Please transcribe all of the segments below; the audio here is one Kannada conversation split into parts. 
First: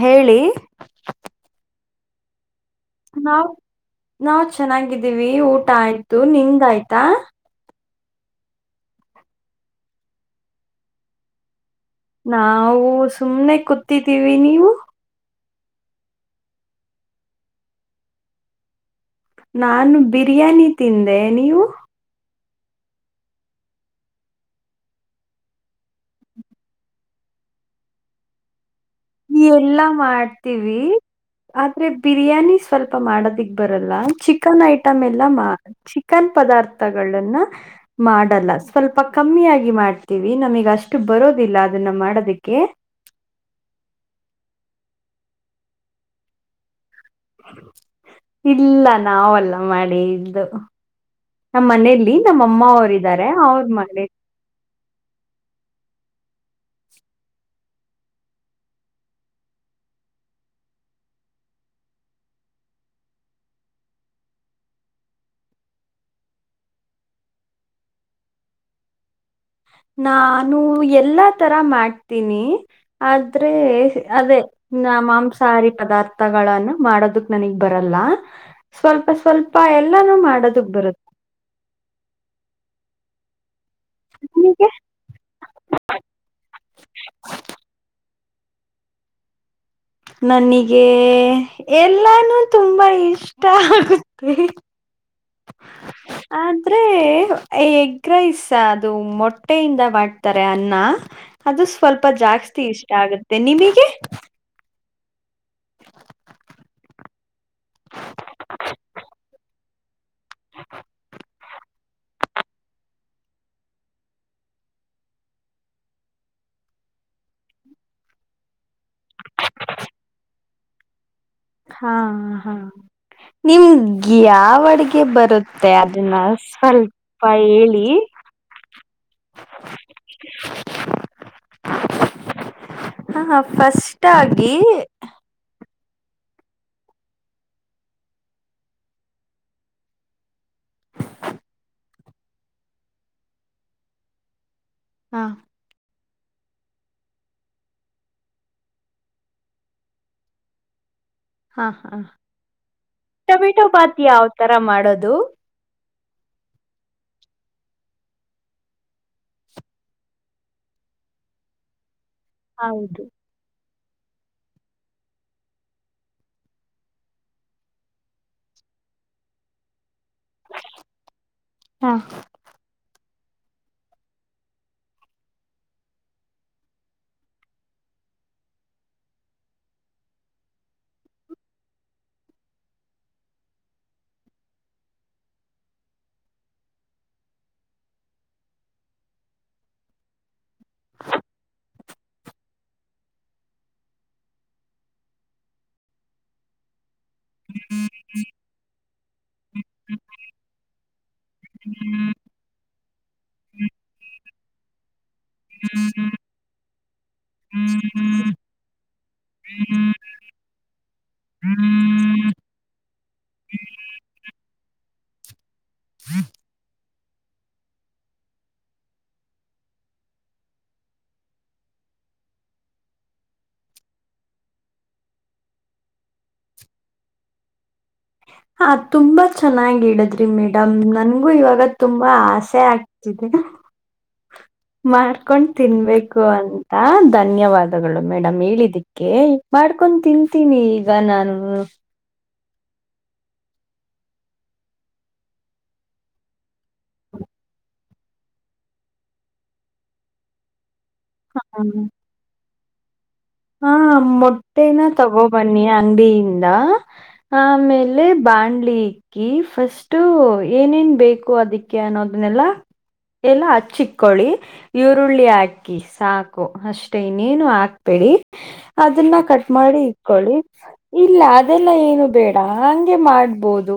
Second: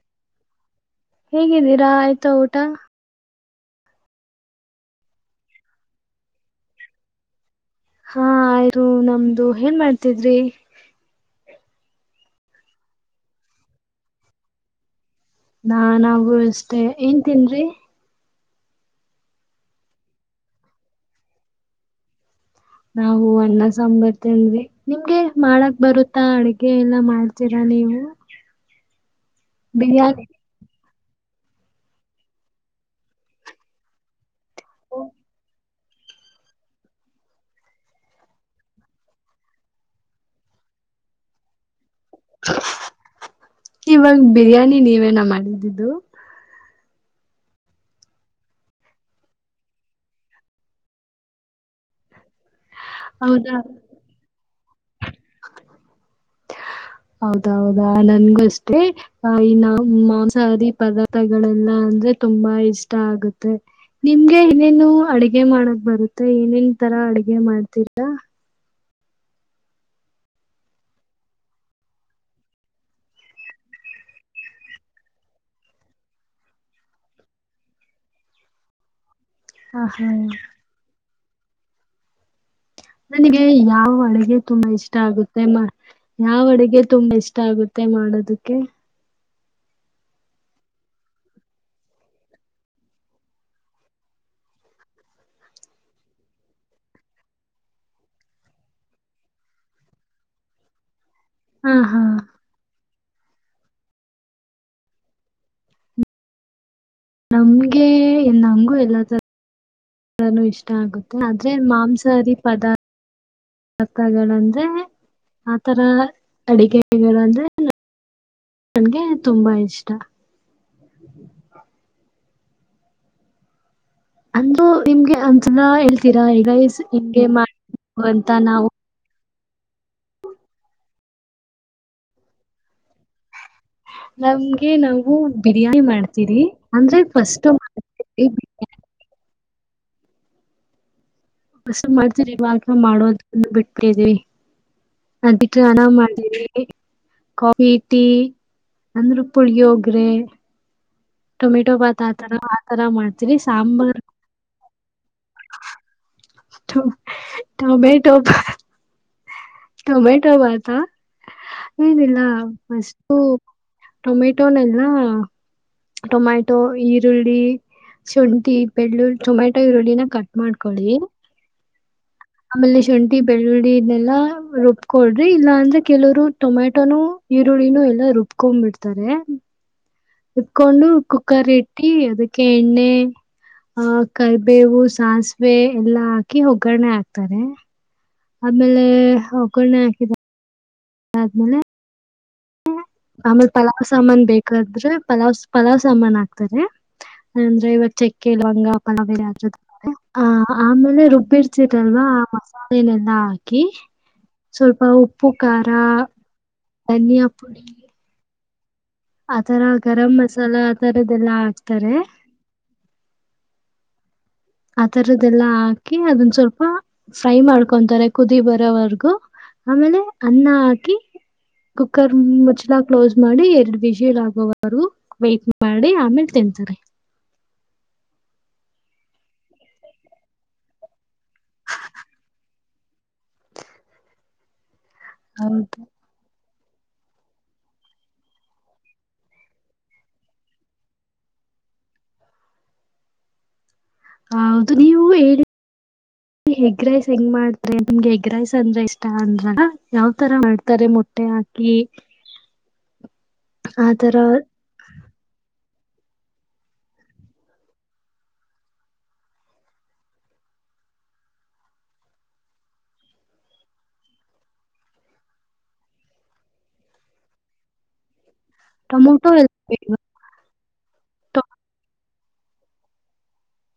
ಹೇಳಿ ಊಟ ಆಯ್ತಾ ಊಟ ನಾವ್ ನಾವ್ ಚೆನ್ನಾಗಿದ್ದೀವಿ ಊಟ ಆಯ್ತು ನಿಂದ ಆಯ್ತಾ ಹಾ ಆಯ್ರು ನಮ್ದು ಏನ್ ಮಾಡ್ತಿದ್ರಿ. ನಾವು ಸುಮ್ನೆ ಕೂತಿದ್ದೀವಿ ನೀವು? ನಾ ನವು ಅಷ್ಟೇ ಏನ್ ತ ತಿಂದ್ರಿ. ನಾನು ಬಿರಿಯಾನಿ ತಿಂದೆ ನೀವು? ನಾವು ಅಣ್ಣ ಸಾಂಬರ್ತನ್ವಿ ನಿಮ್ಗೆ ಮಾಡಕ್ ಬರುತ್ತಾ ಅಡಗೆ ಎಲ್ಲಾ ಮಾಡ್ತೀರ ನೀವು ಎಲ್ಲಾ ಬಿರಿಯಾನಿ ಮಾಡ್ತೀವಿ ಆದ್ರೆ ಬಿರಿಯಾನಿ ಸ್ವಲ್ಪ ಮಾಡದಿಕ್ ಬರಲ್ಲ ಚಿಕನ್ ಐಟಮ್ ಎಲ್ಲ ಚಿಕನ್ ಪದಾರ್ಥಗಳನ್ನ ಮಾಡಲ್ಲ ಸ್ವಲ್ಪ ಕಮ್ಮಿಯಾಗಿ ಮಾಡ್ತೀವಿ ನಮಿಗೆ ಅಷ್ಟು ಬರೋದಿಲ್ಲ ಅದನ್ನ ಮಾಡದಕ್ಕೆ. ಇವಾಗ ಬಿರಿಯಾನಿ ನೀವೇನ ಮಾಡಿದ್ದಿದ್ದು. ಇಲ್ಲ ನಾವಲ್ಲ ಮಾಡಿದು. ನಮ್ಮ್ ಮನೇಲಿ ನಮ್ಮ ಅಮ್ಮ ಅವರ ಇದಾರೆ ಹೌದಾ ಅವ್ರ ಹೌದೌದಾ ನನ್ಗು ಅಷ್ಟೇ ಈ ನ ಮಾಂಸಾಹಾರಿ ಪದಾರ್ಥಗಳೆಲ್ಲ. ಅಂದ್ರೆ ತುಂಬಾ ಇಷ್ಟ ಆಗುತ್ತೆ. ನಿಮ್ಗೆ ಇನೇನು ಅಡಗೆ ಮಾಡಕ್ ಬರುತ್ತೆ ಏನೇನ್ ತರ ಅಡ್ಗೆ ಮಾಡ್ತಿರಾ. ನಾನು ಎಲ್ಲಾ ತರ ಮಾಡ್ತೀನಿ ಆದ್ರೆ ಅದೇ. ಮಾಂಸಾಹಾರಿ ಪದಾರ್ಥಗಳನ್ನು ಮಾಡೋದಕ್ ನನಗ್ ಬರಲ್ಲ ಸ್ವಲ್ಪ. ಸ್ವಲ್ಪ ಹ ಎಲ್ಲಾನು ಹಾ ಮಾಡೋದಕ್ ಬರುತ್ತೆ. ನನಗೆ [unintelligible] ಯಾವ ಅಡುಗೆ ತುಂಬಾ ನಿಮಗೆ ಇಷ್ಟ ಆಗುತ್ತೆ ಯಾವ ಅಡುಗೆ ತುಂಬಾ ಇಷ್ಟ ಆಗುತ್ತೆ ಮಾಡೋದು. ಕ [unintelligible] ನನಗೆ ಎಲ್ಲಾನು ತುಂಬಾ ಇಷ್ಟ ಆಗುತ್ತೆ. [inaudible] ಆದ್ರೆ ಎಗ್ರೈಸ್ ಅದು ಮೊಟ್ಟೆಯಿಂದ ಮಾಡ್ತಾರೆ ಅನ್ನ. ಅದು ಹಾ ಹಾ ಸ್ವಲ್ಪ ಜಾಸ್ತಿ ಇಷ್ಟ ಆಗುತ್ತೆ ನಿಮಗೆ. ನಮ್ಗೆ ನಂಗೂ ಅದ್ರುದೇ. ನಾನ್ ವೆಜ್ ಇಷ್ಟ ಆಗುತ್ತೆ ಆದ್ರೆ ಮಾಂಸಾಹಾರಿ ಪದಾರ್ಥ ಕೊಳ್ಲಂಜೆ ಆತರ ಎಲ್ಲ ಅಡಿಗೆಗಳಂದ್ರೆ ನನಗೆ ತುಂಬಾ ಇಷ್ಟ. ಹಾ ಹಾ ಏನು ಯಾವ ಅಂದ್ರು ಅಡ್ಗೆ ನಿಮ್ಗೆ ಒಂದ್ಸಲ ಬರುತ್ತೆ ಅದನ್ನ ಹೇಳ್ತೀರಾ ಸ್ವಲ್ಪ ಹಿಂಗೆ ಮಾಡು ಹೇಳಿ. ಅಂತ ನಾವು ಎನಫ್ ನಮ್ಗೆ ನಾವು ಬಿರಿಯಾನಿ ಮಾಡು ಚೀರಿ ಅಂದ್ರೆ ಫಸ್ಟ್ ಎಗ್, ಫಸ್ಟ್ ಮಾಡ್ತಿರಿ ಬಾಟಲ್ ಮಾಡೋದನ್ನು ಬಿಟ್ಟಿದೀವಿ ಹಾ ಅದಕ್ಕೆ ಹಣ ಮಾಡ ಕಾಫಿ ಟೀ ಅಂದ್ರೆ ಪುಳಿಯೋಗ್ರೆ ಹಾ ಟೊಮೆಟೊ ಹಾ ಬಾತ್ ಆತರ ಆತರ ಮಾಡ್ತೀವಿ ಟೊಮೆಟೊ ಸಾಂಬಾರ್, ಬಾತ್ ಯಾವ ತರ ಮಾಡೋದು ಟೊಮೆಟೊ ಟೊಮೆಟೊ ಬಾತ ಏನಿಲ್ಲ ಹೌದು ಫಷ್ಟು. ಟೊಮೆಟೊನೆಲ್ಲ ಟೊಮೆಟೊ ಈರುಳ್ಳಿ, ಶುಂಠಿ ಬೆಳ್ಳುಳಿ ಟೊಮೆಟೊ ಈರುಳ್ಳಿನ ಕಟ್ ಮಾಡ್ಕೊಳ್ಳಿ. ಹಾ ಆಮೇಲೆ ಶುಂಠಿ ಬೆಳ್ಳುಳ್ಳಿ ಇದ್ನೆಲ್ಲಾ ರುಬ್ಕೊಳ್ರಿ ಇಲ್ಲಾ ಅಂದ್ರೆ ಕೆಲವರು ಟೊಮ್ಯಾಟೊನು ಈರುಳ್ಳಿನೂ ಎಲ್ಲಾ ರೂಬುಕೊಂಡು ಬಿಡ್ತಾರೆ. ಇಕೊಂಡು ಕುಕ್ಕರ್ ಇಟ್ಟಿ ಅದಕ್ಕೆ ಎಣ್ಣೆ, ಆ ಕರಿಬೇವು ಸಾಸಿವೆ ಎಲ್ಲಾ ಹಾಕಿ ಒಗ್ಗರಣೆ ಹಾಕ್ತಾರೆ. ಆಮೇಲೆ ಒಗ್ಗರಣೆ ಹಾಕಿದ್ದು ಆದ್ಮೇಲೆ, ಆಮೇಲ್ ಪಲಾವ್ ಸಾಮಾನ್ ಬೇಕಾದ್ರೆ ಪಲಾವ್ ಪಲಾವ್ ಸಾಮಾನ್ ಆಕ್ತಾರೆ. ಅಂದ್ರೆ ಚೆಕ್ಕೆ ಲವಂಗ ಪಲಾವ್ ಎಲೆ ಹಾಕಿರ್ತಾರೆ ಆ ಆಮೇಲೆ ರುಬ್ಬಿರ್ಸಿರಲ್, ಆ ಮಸಾಲೆ ಎಲ್ಲ ಹಾಕಿ ಸ್ವಲ್ಪ ಉಪ್ಪು ಖಾರ ಧನಿಯಾ ಪುಡಿ [unintelligible] ಆತರ ಗರಂಮಸಾಲ ಆತರದೆಲ್ಲಾ ಹಾಕ್ತಾರೆ. [inaudible] ಆತರದೆಲ್ಲ ಹಾಕಿ ಅದೊಂದು ಸ್ವಲ್ಪ, ಫ್ರೈ ಮಾಡ್ಕೊಂತಾರೆ. ಕುದಿ ಬರೋವರ್ಗೂ ಆಮೇಲೆ ಅನ್ನ ಹಾಕಿ ಕುಕ್ಕರ್ ಮುಚ್ಚುಳ ಕ್ಲೋಸ್ ಮಾಡಿ ಎರಡ್ ವಿಜಲ್ ಆಗೋವರು ವೈಟ್ ಮಾಡಿ ಆಮೇಲೆ ಇದು [unintelligible] ಹಾ ತುಂಬಾ ಚೆನ್ನಾಗಿ ಇಡದ್ರಿ ಮೇಡಮ್ ನನ್ಗೂ ಇವಾಗ ತುಂಬಾ ಆಸೆ ಆಗ್ತಿದೆ. ಮಾಡ್ಕೊಂಡ್ ಹೌದು ತಿನ್ಬೇಕು ಅ ಹಾ ಧನ್ಯವಾದಗಳು ಮೇಡಮ್ ಹೇಳಿದಿಕ್ಕೆ ಮಾಡ್ಕೊಂಡ್ ತಿಂತೀನಿ ಈಗ ನಾನು. [inaudible] ಹೌದು ನೀವು ಹೇಳಿ, ಎಗ್ ರೈಸ್ ಹೆಂಗ್ ಮಾಡ್ತೀರಾ ನಿಮ್ಗೆ ಎಗ್ ರೈಸ್ ಅಂದ್ರೆ ಇಷ್ಟ ಅಂದ್ರಲ್ಲ ಯಾವು ತರ ಮಾಡ್ ಕರಿ ಮೊಟ್ಟೆ ಹ್ಮ ಹಾಕಿ, ಹಾ ಆ ತರ ಮೊಟ್ಟೆನೂ ತಗೋಬನ್ನಿ ಅಂಗಡಿಯಿಂದ, ಆಮೇಲೆ ಬಾಣ್ಲಿಕ್ಕಿ ಫಸ್ಟ್ ಏನೇನ್ ಬೇಕು ಅದಕ್ಕೆ ಅನ್ನೋದು ನಿಲ್ಲಲ್ಲ ಎಲ್ಲ ಹಚ್ಚಿಇಕೊಳ್ಳಿ ಈರುಳ್ಳಿ ಹಾಕಿ ಸಾಕು ಅಷ್ಟೇ ಇನ್ನೇನು ಹಾಕ್ಬೇಡಿ. ಅದನ್ನ ಟೊಮೊಟೊ ಕಟ್ ಎಲ್ಲ ಮಾಡಿ ಬೇಡ್ವಾ? ಇಕೊಳ್ಳಿ ಇಲ್ಲ ಟೊ- ಅದೆಲ್ಲ ಏನು ಬೇಡ ಂಗೆ ಮಾಡ್ಬೋದು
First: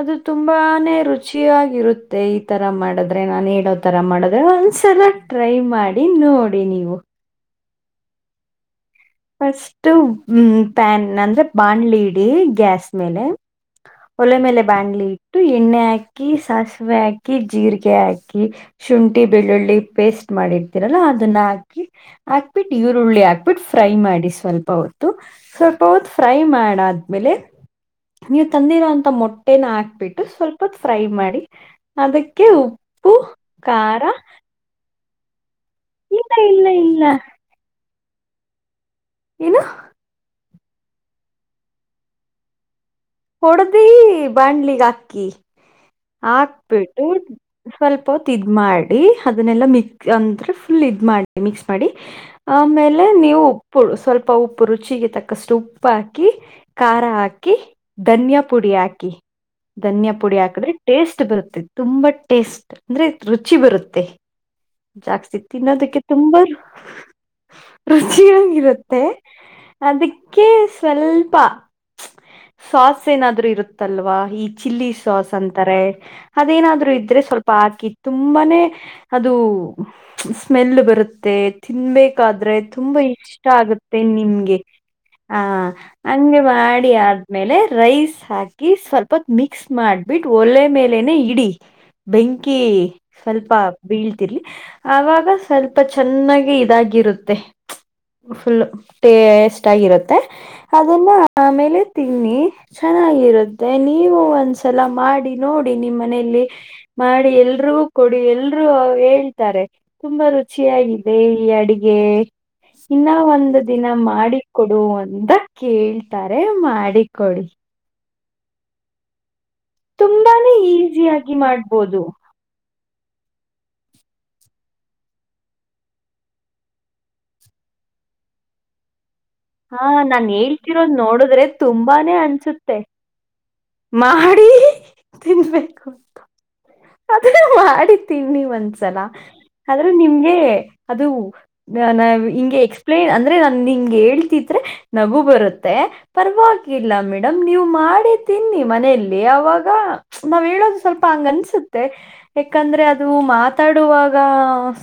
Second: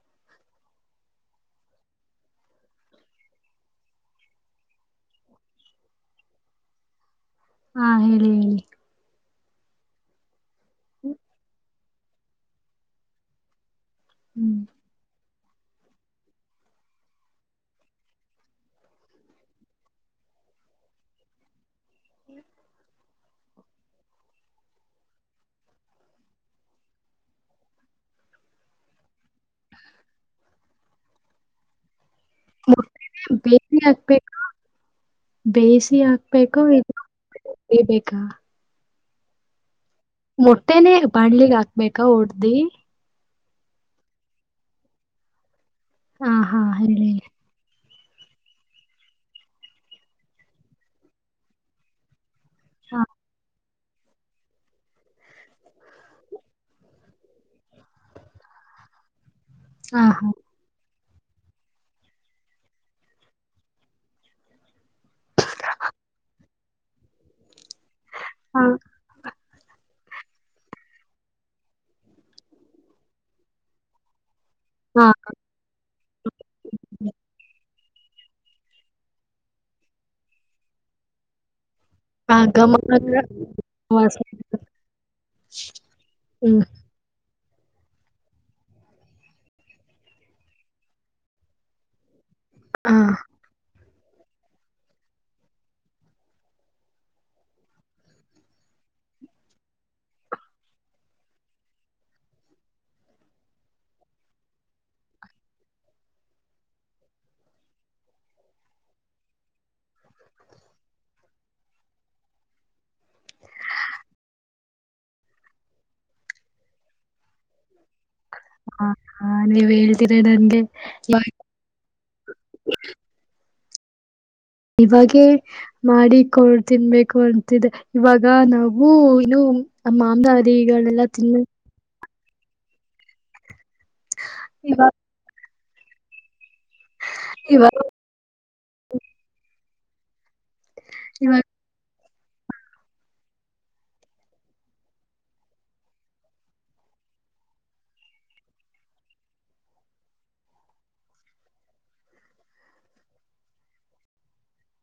ಅದು ತುಂಬಾನೇ ರುಚಿಯಾಗಿರುತ್ತೆ ಈ ತರ ಮಾಡದ್ರೆ ನಾನ್ ಹೇಳೋ ತರ ಮಾಡಿದ್ರೆ ಒಂದ್ಸಲ ಟ್ರೈ ಮಾಡಿ ನೋಡಿ ನೀವು ಹಾ ಹೇಳಿ ಹೇಳಿ ಫಸ್ಟ್ ಹ್ಮ ಪ್ಯಾನ್ ಅಂದ್ರೆ ಬಾಣ್ಲಿ ಇಡಿ ಗ್ಯಾಸ್ ಮೇಲೆ ಒಲೆ ಹ್ಮ್ ಮೇಲೆ ಬ್ಯಾಂಗ್ಲಿ ು ಎಣ್ಣೆ ಹಾಕಿ ಸಾಸಿವೆ ಹಾಕಿ ಜೀರಿಗೆ ಹಾಕಿ ಶುಂಠಿ ಬೆಳ್ಳುಳ್ಳಿ ಪೇಸ್ಟ್ ಮಾಡಿರ್ತೀರಲ್ಲಾ ಅದನ್ನ ಹಾಕಿ ಹಾಕ್ಬಿಟ್ಟು ಈರುಳ್ಳಿ ಹಾಕ್ಬಿಟ್ಟು ಫ್ರೈ ಮಾಡಿ ಸ್ವಲ್ಪ ಹೊತ್ತು ಸ್ವಲ್ಪ ಹೊತ್ತು ಫ್ರೈ ಮಾಡಾದ್ಮೇಲೆ ನೀವು ತಂದಿರೋಂತ ಮೊಟ್ಟೆನ ಹಾಕ್ಬಿಟ್ಟು ಸ್ವಲ್ಪ ಫ್ರೈ ಮಾಡಿ ಅದಕ್ಕೆ ಉಪ್ಪು ಮೊಟ್ಟೆನೆ ಬೇಯಿಸಿ ಖಾರ ಹಾಕ್ಬೇಕು ಬೇಯಿಸಿ ಇಲ್ಲ ಇಲ್ಲ ಹಾಕ್ಬೇಕುಬೇಕಾ ಇಲ್ಲ ಏನು ಮೊಟ್ಟೆನೆೇ ಬಾಣ್ಲಿಗ್ ಹಾಕ್ಬೇಕ ಹೊಡ್ದಿ ಹೊಡ್ದಿ ಬಾಣ್ಲಿಗ್ ಹಾಕಿ ಹಾ ಹಾ ಹಾಕ್ಬಿಟ್ಟು ಹೇಳಿ ಸ್ವಲ್ಪ ಹೊತ್ ಇದ್ ಮಾಡಿ ಅದನ್ನೆಲ್ಲ ಮಿಕ್ಸ್ ಅಂದ್ರೆ ಫುಲ್ ಇದ ಮಾಡಿ ಮಿಕ್ಸ್ ಮಾಡಿ ಹಾ ಆಮೇಲೆ ನೀವು ಉಪ್ಪುಳು ಸ್ವಲ್ಪ ಉಪ್ಪು ರುಚಿಗೆ ತಕ್ಕಷ್ಟು ಉಪ್ಪು ಹಾಕಿ ಖಾರ ಹಾಕಿ ಧನ್ಯ ಪುಡಿ ಹಾಕಿ ಹಾ ಧನ್ಯ ಪುಡಿ ಹಾಕಿದ್ರೆ ಟೇಸ್ಟ್ ಬರುತ್ತೆ ತುಂಬಾ ಟೇಸ್ಟ್ ಅಂದ್ರೆ ರುಚಿ ಬರುತ್ತೆ ಜಾಕ್ ಸಿ ತಿನ್ನೋದಕ್ಕೆ ತುಂಬಾರ ರುಚಿಗಳ ಹಾ ಇರುತ್ತೆ ಅದಕ್ಕೆ ಸ್ವಲ್ಪ ಸ್ಸ್ ಏನಾದ್ರರು ಇರುತ್ತಲ್ವಾ ಈ ಚಿಲ್ಲಿ ಹಾ ಸಾಸ್ ಅಂತಾರೆ ಅದೇನಾದ್ರು ಇದ್ರೆ ಸ್ವಲ್ಪ ಹಾಕಿತ್ತು ತುಂಬಾನೇ ಅದು ಸ್ಮೆಲ್ ಬರುತ್ತೆ ತಿನ್ಬೇಕಾದ್ರೆ ಘಮ ತುಂಬಾ ಘಮ ಇಷ್ಟ ಆಗತ್ತೆ ಪ್ರವಾಸ ನಿಮ್ಗೆ ಹಾ ಹಂಗೆ ಹ್ಮ್ ಮಾಡಿ ಅ ಆಮೇಲೆ ರೈಸ್ ಹಾಕಿ ಸ್ವಲ್ಪತ್ ಮಿಕ್ಸ್ ಮಾಡ್ಬಿಟ್ಟು ಒಳ್ಳೆ ಮೇಲೆನೆ ಇಡಿ ಬೆಂಕಿ ಹಾ ಸ್ವಲ್ಪ ಬೀಳ್ ಆಾಗ ಸ್ವಲ್ಪ ಚೆನ್ನಾಗಿ ಇದಾಗಿರುತ್ತೆ ಫುಲ್ ಟೇಸ್ಟ್ ಆಗಿರುತ್ತೆ ಅದನ್ನ ಆಮೇಲೆ ತಿನ್ನಿ ಚ ಚೆನ್ನಾಗಿರುತ್ತೆ ನೀವು ಒಂದ್ಸಲ ಮಾಡಿ ನೋಡಿ ನಿಮ್ಮ ಮನೆಯಲ್ಲಿ ಮಾಡಿ ಎಲ್ರೂ ಕೊಡಿ ಎಲ್ರೂ ಹೇಳ್ತಾರೆ ತುಂಬಾ ರುಚಿಯಾಗಿದೆ ಈ ಅಡಿಗೆ ಇನ್ನ ಒಂದು ದಿನ ಮಾಡಿಿಕೊಡು ಅಂದ ಕೇಳ್ತಾರೆ ಮಾಡಿಕೊಡಿ ಹಾ ಹಾ ನೀವ್ ಹೇಳ್ತೀರ ತುಂಬಾನೇ ನನ್ಗೆ ಈಸಿಯಾಗಿ ಮಾಡ್ಬೋದು ಇವಾಗೇ ಮಾಡಿಿಕಡ್ ತಿನ್ಬೇಕು ಅಂತಿದೆ ಇವಾಗ ನಾವು ಇನ್ನು ಹಾ ನಾನ್ ಹೇಳ್ತಿರೋದ್ ಮಾಂಸಾಹಾರಿಗಳೆಲ್ಲ ತಿನ್ನ ನೋಡಿದ್ರೆ ತುಂಬಾನೇ ಅನ್ಸುತ್ತೆ ಮಾಡಿ ಇವಾಗ ತಿನ್ಬೇಕುಂತ ಅದನ್ನ ಇವಾಗ ಮಾಡ ತಿೀನ್ಿ ಒಂದ್ಸಲ ಆದ್ರೆ ನಿಮ್ಗೆ ಅದು ಇವಾಗ ನ ಹಿಂಗೆ ಎಕ್ಸ್ಪ್ಲೇನ್ ಅಂದ್ರೆ ನನ್ ನಿಂಗೆ ಹೇಳ್ತಿದ್ರೆ ನಗು ಬರುತ್ತೆ ಪರವಾಗಿಲ್ಲ ಮೇಡಮ ನೀವು ಮಾಡಿ ತಿನ್ನಿ ಮನೆಯಲ್ಲಿ ಅವಾಗ ನಾವ್ ಹೇಳೋದು ಸ್ವಲ್ಪ ಹಂಗನ್ಸುತ್ತೆ ಯಾಕಂದ್ರೆ ಅದು ಮಾತಾಡುವಾಗ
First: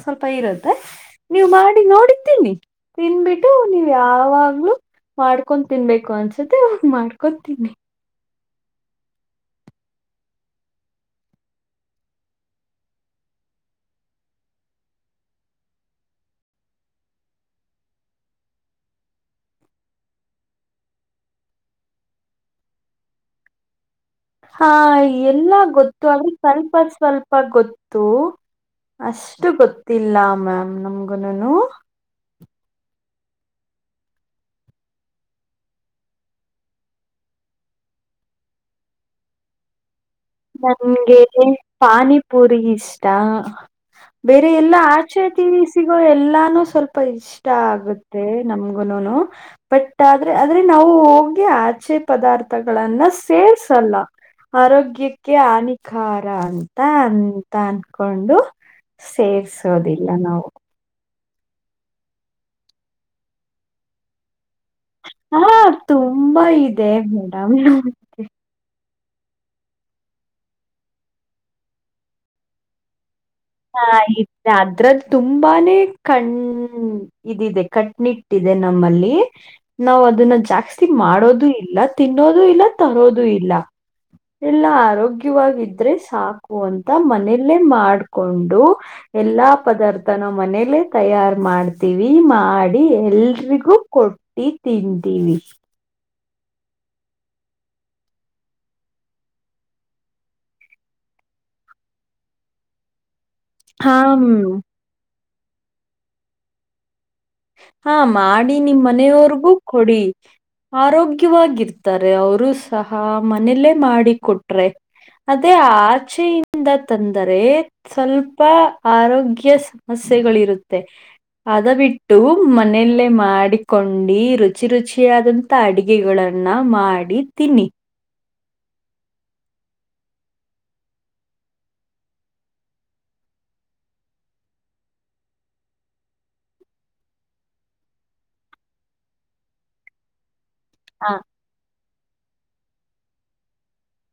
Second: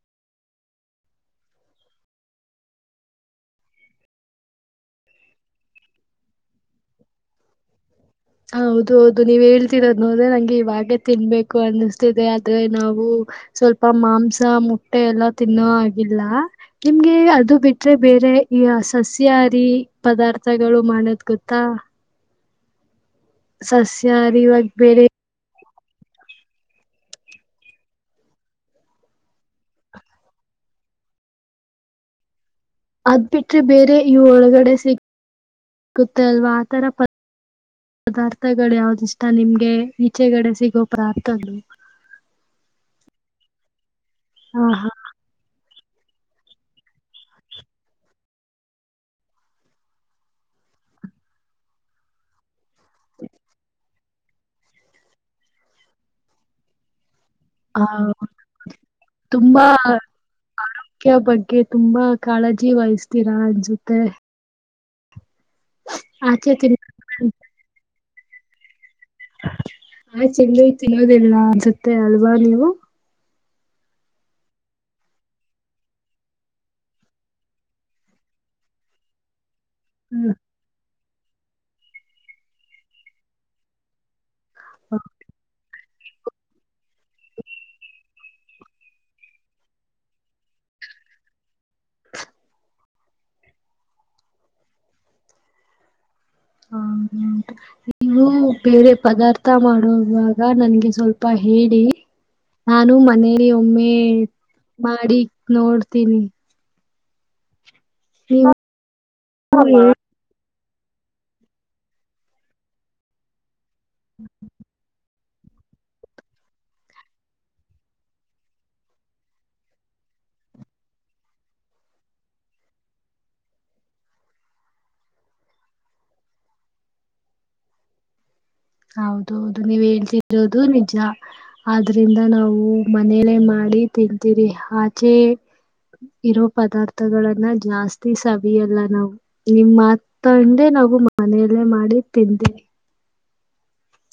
ಸ್ವಲ್ಪ ಇರುತ್ತೆ ನೀವು ಮಾಡಿ ನೋಡಿದ್ದೀನಿ ತಿನ್ಬಿಟ್ಟು ನೀವು ಯಾವಾಗ್ಲುೂ ಮಾಡ್ಕೊ ತಿನ್ಬೇಕು ಅನ್ಸುತ್ತೆ ಇವಾಗ ಮಾಡ್ಕೊ ತಿನ್ನಿ ಹ ಹೌದು ಹೌದು ನೀವ್ ಹೇಳ್ತಿರೋದ ನೋಡ್ರೆ ನಂಗೆ ಇವಾಗ ತಿನ್ಬೇಕು ಅನ್ನಿಸ್ತಿದೆ ಆದ್ರೆ ನಾವು ಸ್ವಲ್ಪ ಮಾಂಸ ಮುಟ್ಟೆ ಎಲ್ಲ ತಿನ್ನೋ ಆಗಿಲ್ಲ ನಿಮ್ಗೆ ಅದು ಬಿಟ್ರೆ ಬೇರೆ ಅಂದ್ರೆ ಈ ಸಸ್ಯಹಾರಿ ಪದಾರ್ಥಗಳು ಮಾಡೋದ್ ಗೊತ್ತಾ ಸ ಹಾ ಎಲ್ಲಾ ಗೊತ್ತು ಅಲ್ಲಿಿಗೆ ಸ್ವಲ್ಪ ಸ್ವಲ್ಪ ಗೊತ್ತು ಅಷ್ಟು ಗೊತ್ತಿಲ್ಲ ಮ್ಯಾಮ್ ನಮಗುನು ಅದ್ ಬಿಿಟ್ರೆ ಬೇರೆ ಇವು ಒಳಗಡೆ ಸಿ ಸಿಗುತ್ತ ಅಲ್ವಾ ಆತರ ಪದಾರ್ಥಗಳು ಯಾವ್ದಿಷ್ಟ ನಿಮ್ಗೆ ಈಚೆಗಡೆ ಸಿಗೋ ನನ್ಗೆ ಪದಾರ್ಥಗಳು ಪಾನಿಪುರಿ ಬೇರೆ ಎಲ್ಲಾ ಆಹಾ ಆಚೆತೀ ಗ ಎಲ್ಲಾನು ಸ್ವಲ್ಪ ಇಷ್ಟ ಆಗುತ್ತೆ ನಮಗು ಬಟ್ ಆದ್ರೆ ಆದ್ರೆ ಅಾವು ಹೋಗಿ ಆಚೆ ಪದಾರ್ಥಗಳನ್ನ ಸೇರ್ಸಲ್ಲ ಆರೋಗ್ಯಕ್ಕೆ ಕ ಹಾನಿಕಾರ ಅಂತ ಅ ತ ಆ ಅನ್ಕೊಂಡು ಸೇರ್ರಿಸೋದಿಲ್ಲ ನಾವು ಮುಖ್ಯ ಬಗ್ಗೆ ತುಂಬಾ ಕಾಳಜಿ ವಹಿಸತೀರಾ ಅನ್ಸತೆ ಹಾ ತುಂಬಾ ತಿನ್ ಇದೆ ಮೇಡಮ್ ಆ್ ಚೆಲ್ಲ ತಿನ್ನೋದಿಲ್ಲ ಅನ್ಸುತ್ತೆ ಅಲ್ವಾ ನೀವು ಹಾ ಇ ಅದ್ರಲ್ಲಿ ತುಂಬಾನೇ ಕಣ ಇದಿದೆ ಕಟ್ನಿಟ್ಟಿದೆ ನಮ್ಮಲ್ಲಿ ನಾವವು ಹ್ಮ್ ಅದನ್ನ ಜಾಸ್ತಿ ಮಾಡೋದು ಇಲ್ಲ ತಿನ್ನೋದು ಇಲ್ಲ ತರೋದು ಇಲ್ಲ ಎಲ್ಲ ಆರೋಗ್ಯವಾಗಿದ್ರೆ ಸಾಕು ಅಂತ ಮನೆಯಲ್ಲೇ ಮಾಡ ಕೊಂಡು ಎಲ್ಲಾ ಪದಾರ್ಥನ ಮನೇಲ್ಲೇ ತಯಾರ್ ಮಾಡ್ತೀವಿ ಮಾಡಿ ನಡಿ ಎಲ್ರಿಗೂ ಕೊಟ್ಟಿ ತಂತೀವಿ [inaudible] ನೀವು ಬೇರೆ ಪದಾರ್ಥ ಮಾಡುವವಾಗ ನನ್ಗೆ ಸ್ವಲ್ಪ ಹೇಳಿ ನಾನು ಮನೇಲಿ ಒಮ್ಮೆ ಹಾ ಮ್, ಮಾಡಿ ನೋಡ್ತೀನಿ ಹಾ ನೀವು ಮಾಡಿ ನಿಮ್ ಮನೆಯವರ್ಗೂ ಕೊಡಿ ಆರೋಗ್ಯವಾಗಿರ್ತಾರೆ ಅವರು ಸಹ ಮನೇಲ್ಲೇ ಮಾಡಿಿಕೊಟ್ರೆ ಅದೇ ಆಚೆಯಿಂದ ತಂದರೆ ಸ್ವಲ್ಪ ಆರೋಗ್ಯ ಸಮಸ್ಯೆ ಸಗಳಿರುತ್ತೆ ಅದ ಬಿಟ್ಟ ಇ ಮನೆಯಲ್ಲೇ ಮಾಡಿಕೊಂಡು ರುಚಿ ರುಚಿಯಾದಂತ ಅಡಗೆಗಳನ್ನ ಮಾಡಿ ಮಾಡಡಿ ತಿನ್ನಿ ಹೌದ ಹೌದು ನೀವ ಹೇಳ್ಸರೋದು ನಿಜ ಆದ್ರಿಂದ ನಾವು ಮನೇಲೆೇ ಮಾಡಿ ತಿಂತೀರಿ ಆಚೆ ಇರೋ ಪದಾರ್ಥಗಳನ್ನ ಜಾಸ್ತಿ ಸವಿಯಲ್ಲ ನಾವು ನಿಮ್ಮ ಮಾತ್ತ ಇದೇ ನಾವು ಹಾ. ಮನೆಯಲ್ಲೇ ಮಾಡಿ ತಿಂದೆವಿ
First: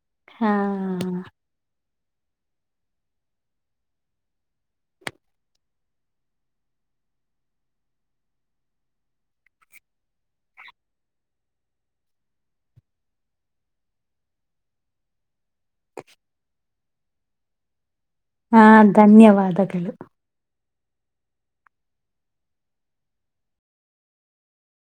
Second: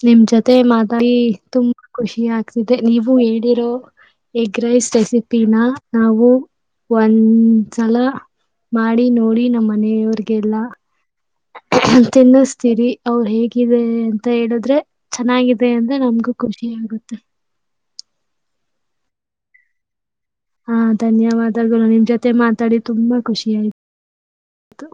ನಿಮ್ ಹಾ ಜೊತೆ ಮಾತಿ ತುಂಬಾ ಖುಷಿ ಆಗ್ತಿದೆ ನೀವು ಹೇಳಿರೋ ಎಗ್ ರೈಸ್ ರೆಸಿಪಿನ ನಾವು ಒಂದ್ಸಲ ಮಾಡಿ ನೋಡಿ ನಮ್ಮ ಮನೆಯವ್ರಗೆಲ್ಲ ತಿನ್ನಿಸ್ತೀರಿ ಅ್ ಹೇಗಿದೆ ಅಂತ ಹೇಳಿದ್ರೆ ಚೆನ್ನಿದ ಇದೆ ಅಂದ್ರೆ ನಮ್ಗೂ ಖುಷಿ ಆಗುತ್ತೆ ಹಾ ಧನ್ಯವಾದಗಳು ಹಾ ಧನ್ಯವಾದಗಳು ನಿಮ್ ಜೊತೆ ಮಾತಾಡಿ ತುಂಬಾ ಖುಷಿ ಆಯ್ತು